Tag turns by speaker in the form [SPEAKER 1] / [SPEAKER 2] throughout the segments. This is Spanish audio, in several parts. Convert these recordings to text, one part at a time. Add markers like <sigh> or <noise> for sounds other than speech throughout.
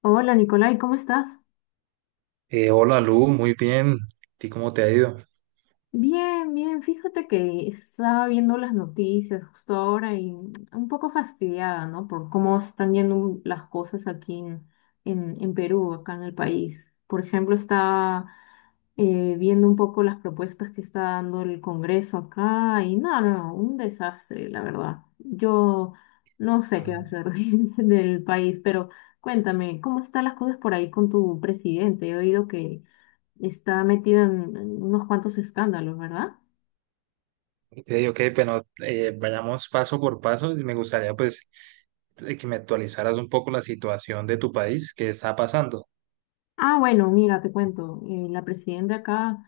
[SPEAKER 1] Hola Nicolai, ¿cómo estás?
[SPEAKER 2] Hola Lu, muy bien. ¿Y cómo te ha ido?
[SPEAKER 1] Bien, bien, fíjate que estaba viendo las noticias justo ahora y un poco fastidiada, ¿no? Por cómo están yendo las cosas aquí en Perú, acá en el país. Por ejemplo, estaba viendo un poco las propuestas que está dando el Congreso acá y no, no, un desastre, la verdad. Yo no sé qué hacer <laughs> del país, pero cuéntame, ¿cómo están las cosas por ahí con tu presidente? He oído que está metido en unos cuantos escándalos, ¿verdad?
[SPEAKER 2] Ok, ok, bueno, vayamos paso por paso. Me gustaría pues que me actualizaras un poco la situación de tu país, qué está pasando.
[SPEAKER 1] Ah, bueno, mira, te cuento. La presidenta acá,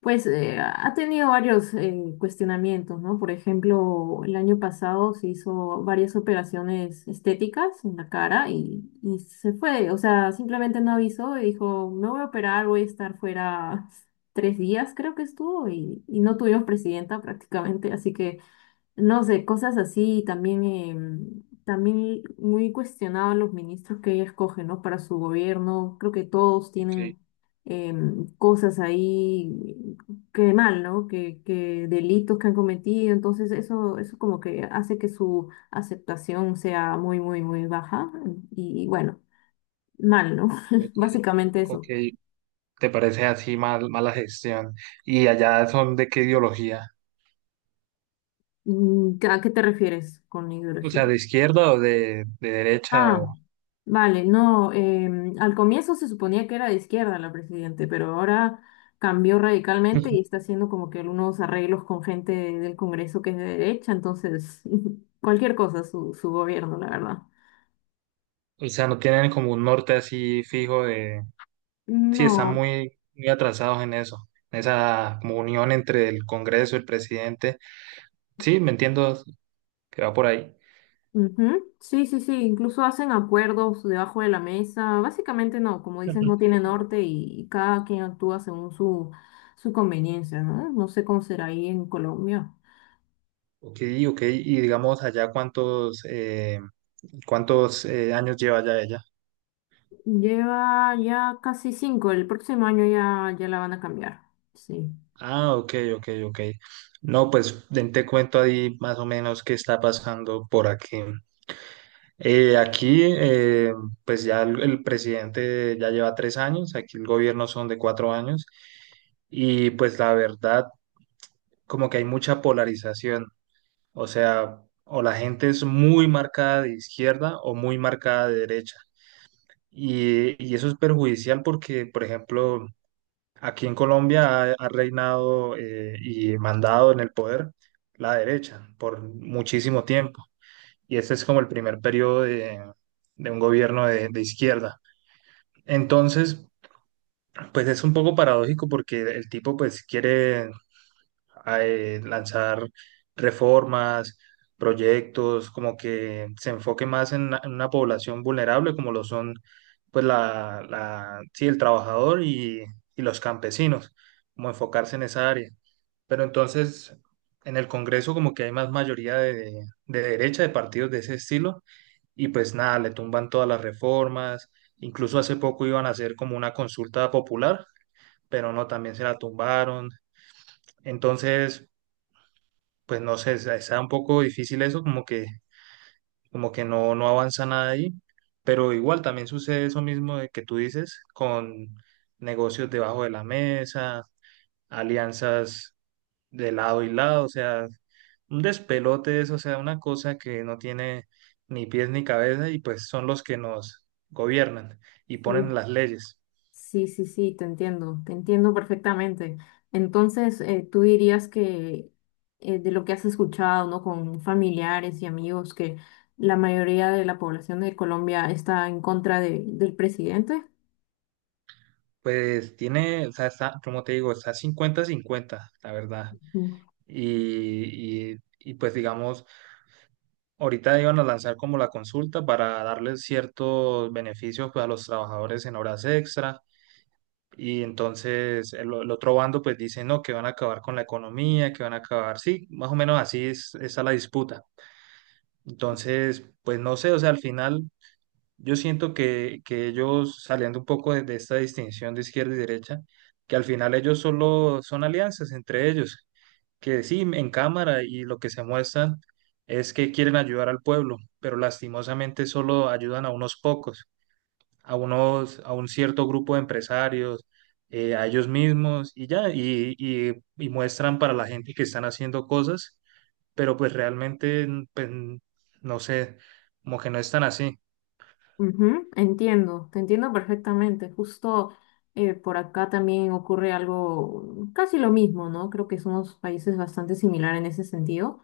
[SPEAKER 1] pues, ha tenido varios cuestionamientos, ¿no? Por ejemplo, el año pasado se hizo varias operaciones estéticas en la cara y se fue. O sea, simplemente no avisó y dijo, me voy a operar, voy a estar fuera <laughs> 3 días, creo que estuvo, y no tuvimos presidenta prácticamente, así que... No sé, cosas así y también, también muy cuestionados los ministros que ella escoge, ¿no? Para su gobierno. Creo que todos
[SPEAKER 2] Ok,
[SPEAKER 1] tienen cosas ahí que mal, ¿no? Que delitos que han cometido. Entonces eso como que hace que su aceptación sea muy, muy, muy baja. Y, bueno, mal, ¿no? <laughs>
[SPEAKER 2] ok,
[SPEAKER 1] Básicamente
[SPEAKER 2] ok.
[SPEAKER 1] eso.
[SPEAKER 2] ¿Te parece así mal, mala gestión? ¿Y allá son de qué ideología?
[SPEAKER 1] Mm, ¿a qué te refieres con
[SPEAKER 2] O
[SPEAKER 1] ideología?
[SPEAKER 2] sea, ¿de izquierda o de derecha?
[SPEAKER 1] Ah,
[SPEAKER 2] O...
[SPEAKER 1] vale, no, al comienzo se suponía que era de izquierda la presidente, pero ahora cambió radicalmente y
[SPEAKER 2] <laughs>
[SPEAKER 1] está haciendo como que algunos arreglos con gente del Congreso que es de derecha, entonces <laughs> cualquier cosa su gobierno, la verdad.
[SPEAKER 2] O sea, no tienen como un norte así fijo de... Sí, están
[SPEAKER 1] No,
[SPEAKER 2] muy, muy atrasados en eso, en esa como unión entre el Congreso, el presidente. Sí, me entiendo que va por ahí.
[SPEAKER 1] ujú, sí, sí, sí, incluso hacen acuerdos debajo de la mesa, básicamente no, como dices, no tiene
[SPEAKER 2] Ujú.
[SPEAKER 1] norte y cada quien actúa según su, su conveniencia, ¿no? No sé cómo será ahí en Colombia.
[SPEAKER 2] Ok, ok. Y digamos allá cuántos, cuántos años lleva ya ella.
[SPEAKER 1] Lleva ya casi 5, el próximo año ya, ya la van a cambiar. Sí,
[SPEAKER 2] Ah, ok, ok, ok. No, pues ven, te cuento ahí más o menos qué está pasando por aquí. Eh, aquí, eh, pues ya el presidente ya lleva 3 años, aquí el gobierno son de 4 años. Y pues la verdad, como que hay mucha polarización. O sea, o la gente es muy marcada de izquierda o muy marcada de derecha. Y eso es perjudicial porque, por ejemplo, aquí en Colombia ha reinado y mandado en el poder la derecha por muchísimo tiempo. Y este es como el primer periodo de un gobierno de izquierda. Entonces, pues es un poco paradójico porque el tipo pues quiere lanzar reformas, proyectos, como que se enfoque más en una población vulnerable como lo son pues sí, el trabajador y los campesinos, como enfocarse en esa área. Pero entonces en el Congreso como que hay más mayoría de derecha, de partidos de ese estilo, y pues nada, le tumban todas las reformas, incluso hace poco iban a hacer como una consulta popular, pero no, también se la tumbaron. Entonces, pues no sé, está un poco difícil eso, como que no, no avanza nada ahí, pero igual también sucede eso mismo de que tú dices, con negocios debajo de la mesa, alianzas de lado y lado, o sea, un despelote eso, o sea, una cosa que no tiene ni pies ni cabeza y pues son los que nos gobiernan y ponen
[SPEAKER 1] sí,
[SPEAKER 2] las leyes.
[SPEAKER 1] sí, sí, sí, te entiendo perfectamente. Entonces, tú dirías que de lo que has escuchado, ¿no? Con familiares y amigos, que la mayoría de la población de Colombia está en contra de- del presidente.
[SPEAKER 2] Pues tiene, o sea, está, como te digo, está cincuenta cincuenta la verdad. Y pues digamos, ahorita iban a lanzar como la consulta para darles ciertos beneficios pues, a los trabajadores en horas extra y entonces el otro bando pues dice no, que van a acabar con la economía, que van a acabar, sí, más o menos así es, está la disputa. Entonces, pues no sé, o sea, al final yo siento que ellos saliendo un poco de esta distinción de izquierda y derecha, que al final ellos solo son alianzas entre ellos que sí, en cámara y lo que se muestran es que quieren ayudar al pueblo, pero lastimosamente solo ayudan a unos pocos, a unos, a un cierto grupo de empresarios, a ellos mismos y ya, y muestran para la gente que están haciendo cosas, pero pues realmente, pues, no sé, como que no están así.
[SPEAKER 1] Ujú, entiendo, te entiendo perfectamente. Justo por acá también ocurre algo casi lo mismo, ¿no? Creo que somos países bastante similares en ese sentido.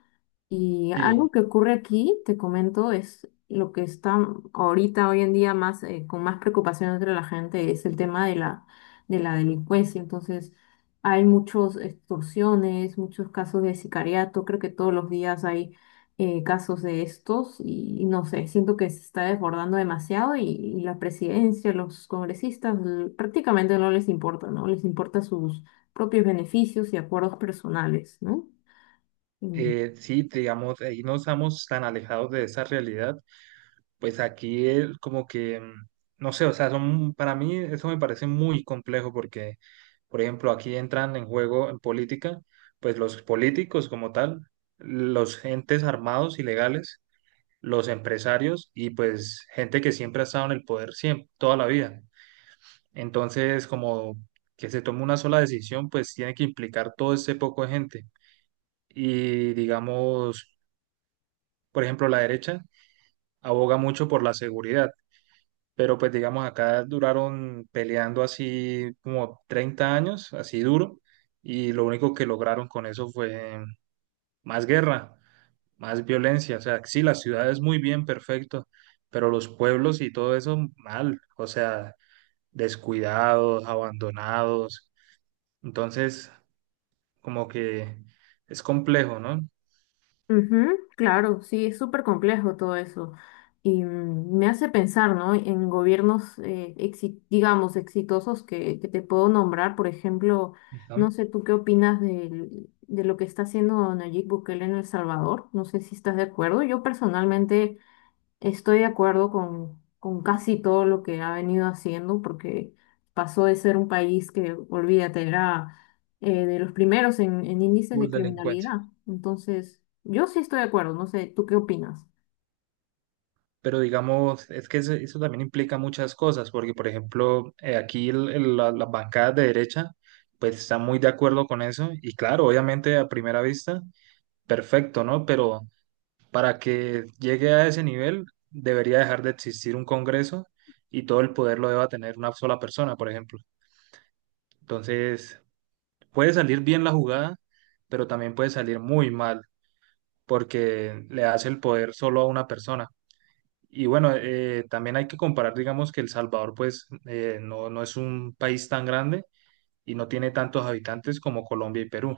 [SPEAKER 1] Y
[SPEAKER 2] Sí,
[SPEAKER 1] algo que ocurre aquí, te comento, es lo que está ahorita, hoy en día, más, con más preocupación entre la gente, es el tema de la delincuencia. Entonces, hay muchas extorsiones, muchos casos de sicariato, creo que todos los días hay casos de estos y, no sé, siento que se está desbordando demasiado y la presidencia, los congresistas, l- prácticamente no les importa, ¿no? Les importa sus propios beneficios y acuerdos personales, ¿no? Mm.
[SPEAKER 2] sí, digamos, ahí no estamos tan alejados de esa realidad. Pues aquí el- como que, no sé, o sea, son, para mí eso me parece muy complejo porque, por ejemplo, aquí entran en juego en política, pues los políticos como tal, los entes armados ilegales, los empresarios y pues gente que siempre ha estado en el poder siempre, toda la vida. Entonces, como que se tome una sola decisión, pues tiene que implicar todo ese poco de gente. Y digamos, por ejemplo, la derecha aboga mucho por la seguridad, pero pues digamos acá duraron peleando así como 30 años, así duro, y lo único que lograron con eso fue más guerra, más violencia, o sea, sí, las ciudades muy bien, perfecto, pero los pueblos y todo eso mal, o sea, descuidados, abandonados, entonces como que es complejo, ¿no?
[SPEAKER 1] Ujú, claro, sí, es súper complejo todo eso. Y mm, me hace pensar, ¿no? En gobiernos, exi- digamos, exitosos que te puedo nombrar. Por ejemplo,
[SPEAKER 2] Ajá,
[SPEAKER 1] no sé tú qué opinas del- de, lo que está haciendo Nayib Bukele en El Salvador. No sé si estás de acuerdo. Yo personalmente estoy de acuerdo con casi todo lo que ha venido haciendo, porque pasó de ser un país que, olvídate, era de los primeros en índices de
[SPEAKER 2] full delincuencia.
[SPEAKER 1] criminalidad. Entonces, yo sí estoy de acuerdo, no sé, ¿tú qué opinas?
[SPEAKER 2] Pero digamos, es que eso también implica muchas cosas, porque por ejemplo, aquí las bancadas de derecha, pues están muy de acuerdo con eso, y claro, obviamente a primera vista, perfecto, ¿no? Pero para que llegue a ese nivel, debería dejar de existir un Congreso y todo el poder lo deba tener una sola persona, por ejemplo. Entonces, puede salir bien la jugada, pero también puede salir muy mal, porque le hace el poder solo a una persona. Y bueno, también hay que comparar, digamos, que El Salvador, pues, no, no es un país tan grande y no tiene tantos habitantes como Colombia y Perú.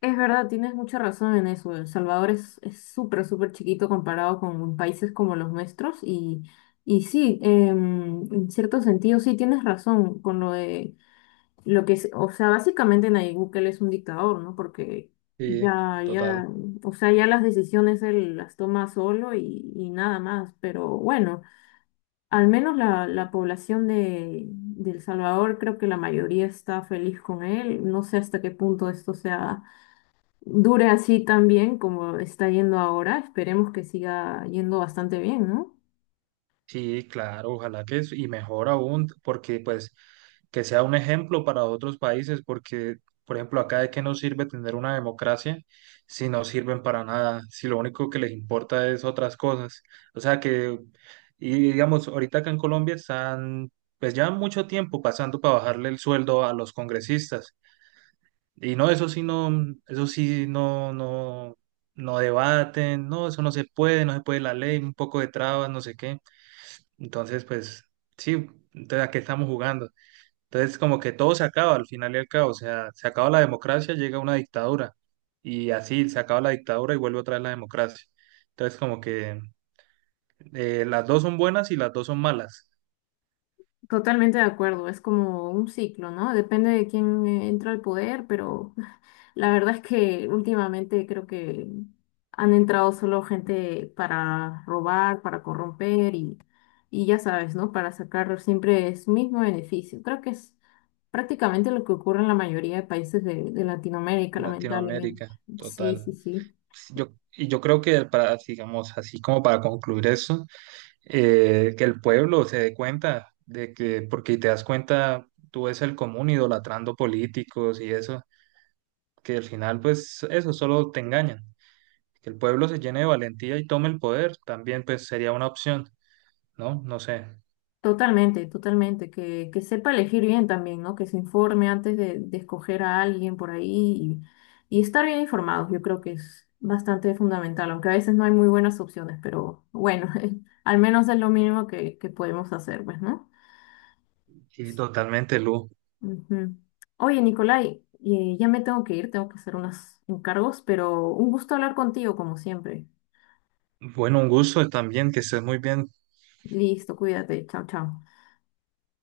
[SPEAKER 1] Es verdad, tienes mucha razón en eso. El Salvador es súper, súper chiquito comparado con países como los nuestros y sí, en cierto sentido sí tienes razón con lo de lo que es, o sea, básicamente Nayib Bukele es un dictador, ¿no? Porque
[SPEAKER 2] Sí,
[SPEAKER 1] ya,
[SPEAKER 2] total.
[SPEAKER 1] ya, o sea, ya las decisiones él las toma solo y nada más. Pero bueno, al menos la, la población de El Salvador, creo que la mayoría está feliz con él. No sé hasta qué punto esto sea, dure así tan bien como está yendo ahora. Esperemos que siga yendo bastante bien, ¿no?
[SPEAKER 2] Sí, claro, ojalá que es, y mejor aún, porque pues que sea un ejemplo para otros países, porque por ejemplo acá de qué nos sirve tener una democracia si no sirven para nada, si lo único que les importa es otras cosas. O sea que, y digamos, ahorita acá en Colombia están pues ya mucho tiempo pasando para bajarle el sueldo a los congresistas. Y no, eso sí no, eso sí no, no, no debaten, no, eso no se puede, no se puede la ley, un poco de trabas, no sé qué. Entonces, pues sí, entonces ¿a qué estamos jugando? Entonces, como que todo se acaba al final y al cabo, o sea, se acaba la democracia, llega una dictadura y así se acaba la dictadura y vuelve otra vez la democracia. Entonces, como que las dos son buenas y las dos son malas.
[SPEAKER 1] Totalmente de acuerdo, es como un ciclo, ¿no? Depende de quién entra al poder, pero <laughs> la verdad es que últimamente creo que han entrado solo gente para robar, para corromper y ya sabes, ¿no? Para sacar siempre su mismo beneficio. Creo que es prácticamente lo que ocurre en la mayoría de países de Latinoamérica, lamentablemente.
[SPEAKER 2] Latinoamérica,
[SPEAKER 1] Sí,
[SPEAKER 2] total.
[SPEAKER 1] sí, sí.
[SPEAKER 2] Yo creo que para, digamos, así como para concluir eso, que el pueblo se dé cuenta de que, porque te das cuenta, tú ves el común idolatrando políticos y eso que al final pues eso solo te engañan. Que el pueblo se llene de valentía y tome el poder también pues sería una opción, ¿no? No sé.
[SPEAKER 1] Totalmente, totalmente, que sepa elegir bien también, ¿no? Que se informe antes de escoger a alguien por ahí y estar bien informados, yo creo que es bastante fundamental, aunque a veces no hay muy buenas opciones, pero bueno, <laughs> al menos es lo mínimo que podemos hacer, pues, ¿no?
[SPEAKER 2] Sí, totalmente, Lu.
[SPEAKER 1] Ujú. Oye, Nicolai, ya me tengo que ir, tengo que hacer unos encargos, pero un gusto hablar contigo como siempre.
[SPEAKER 2] Bueno, un gusto también, que estés muy bien.
[SPEAKER 1] Listo, cuídate, chao, chao.